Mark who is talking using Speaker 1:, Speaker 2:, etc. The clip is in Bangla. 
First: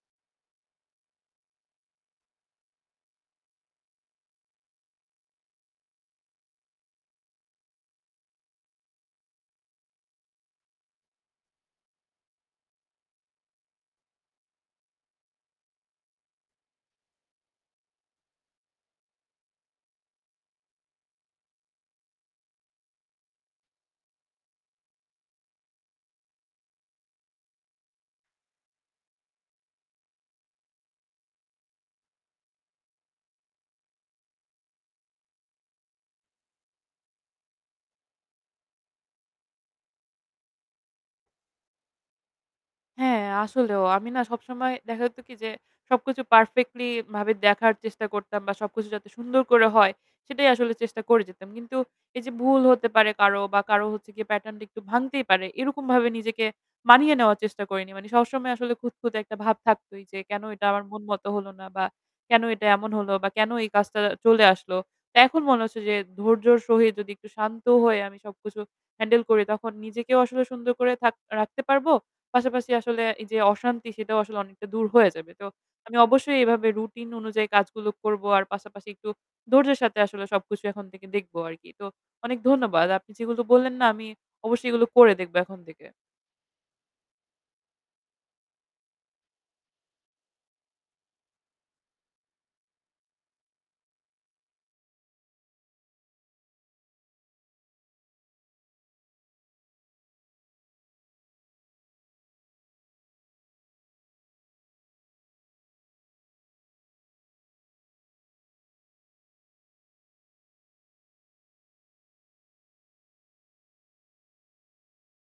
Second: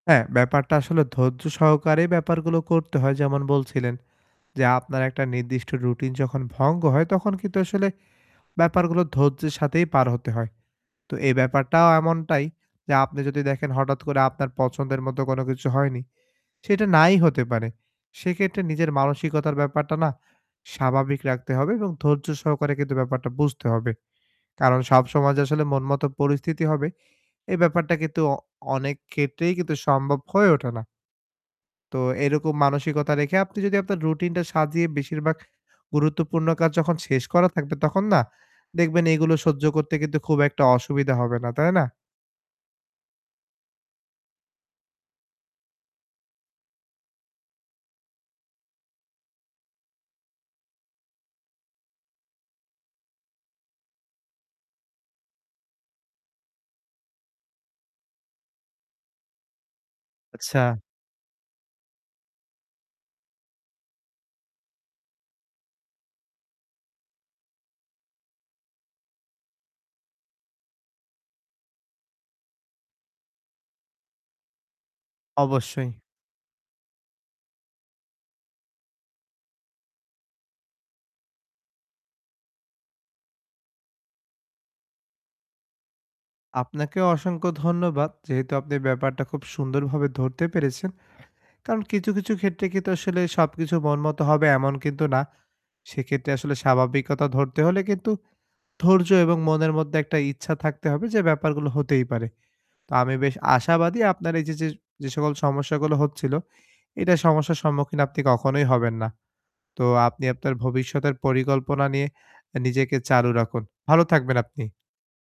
Speaker 1: হ্যাঁ, ব্যাপারটা আসলে ধৈর্য সহকারে ব্যাপারগুলো করতে হয় যেমন বলছিলেন। যে আপনার একটা নির্দিষ্ট রুটিন যখন ভঙ্গ হয় তখন কিন্তু আসলে ব্যাপারগুলো ধৈর্যের সাথেই পার হতে হয়। তো এই ব্যাপারটাও এমনটাই, যে আপনি যদি দেখেন হঠাৎ করে আপনার পছন্দের মতো কোনো কিছু হয়নি। সেটা নাই হতে পারে। সেক্ষেত্রে নিজের মানসিকতার ব্যাপারটা না স্বাভাবিক রাখতে হবে এবং ধৈর্য সহকারে কিন্তু ব্যাপারটা বুঝতে হবে। কারণ সব সময় যে আসলে মন-মত পরিস্থিতি হবে, এ ব্যাপারটা কিন্তু অ অনেক ক্ষেত্রেই কিন্তু সম্ভব হয়ে ওঠে না। তো এরকম মানসিকতা রেখে আপনি যদি আপনার রুটিনটা সাজিয়ে বেশিরভাগ গুরুত্বপূর্ণ কাজ যখন শেষ করা থাকবে, তখন না দেখবেন এগুলো সহ্য করতে কিন্তু খুব একটা অসুবিধা হবে না। তাই না?
Speaker 2: হ্যাঁ, আসলেও আমি না সবসময় দেখা যেত কি যে সবকিছু পারফেক্টলি ভাবে দেখার চেষ্টা করতাম বা সবকিছু যাতে সুন্দর করে হয় সেটাই আসলে চেষ্টা করে যেতাম। কিন্তু এই যে ভুল হতে পারে কারো বা কারো হচ্ছে গিয়ে প্যাটার্ন টা একটু ভাঙতেই পারে। এরকম ভাবে নিজেকে মানিয়ে নেওয়ার চেষ্টা করিনি। মানে সবসময় আসলে খুঁতখুঁতে একটা ভাব থাকতই যে কেন এটা
Speaker 1: আচ্ছা।
Speaker 2: আমার মন মতো হলো না? বা কেন এটা এমন হলো বা কেন এই কাজটা আ চলে আসলো? এখন মনে হচ্ছে যে ধৈর্যর সহিত যদি একটু শান্ত হয়ে আমি সবকিছু হ্যান্ডেল করি, তখন নিজেকেও আসলে সুন্দর করে থাক রাখতে পারব। পাশাপাশি আসলে এই যে অশান্তি সেটাও আসলে অনেকটা দূর হয়ে যাবে। তো
Speaker 1: অবশ্যই।
Speaker 2: আমি অবশ্যই এভাবে রুটিন অনুযায়ী কাজগুলো করব। আর পাশাপাশি একটু ধৈর্যের সাথে আসলে সবকিছু এখন থেকে দেখব আরকি। তো অনেক ধন্যবাদ। আপনি যেগুলো বললেন না আমি অবশ্যই এগুলো করে দেখবো এখন থেকে।
Speaker 1: আপনাকেও অসংখ্য ধন্যবাদ। যেহেতু আপনি ব্যাপারটা খুব সুন্দরভাবে ধরতে পেরেছেন। কারন কিছু, কিছু ক্ষেত্রে কিন্তু আসলে সবকিছু মন মত হবে এমন কিন্তু না। সেক্ষেত্রে আসলে স্বাভাবিকতা ধরতে হলে কিন্তু ধৈর্য এবং মনের মধ্যে একটা ইচ্ছা থাকতে হবে যে ব্যাপারগুলো হতেই পারে। তো আমি বেশ আশাবাদি আপনার এই যে, যে যে সকল সমস্যাগুলো হচ্ছিল, এইটা সমস্যার সম্মুখীন আপনি কখনোই হবেন না। তো আপনি আপনার ভবিষ্যতের পরিকল্পনা নিয়ে এ নিজেকে চালু রাখুন। ভালো থাকবেন আপনি।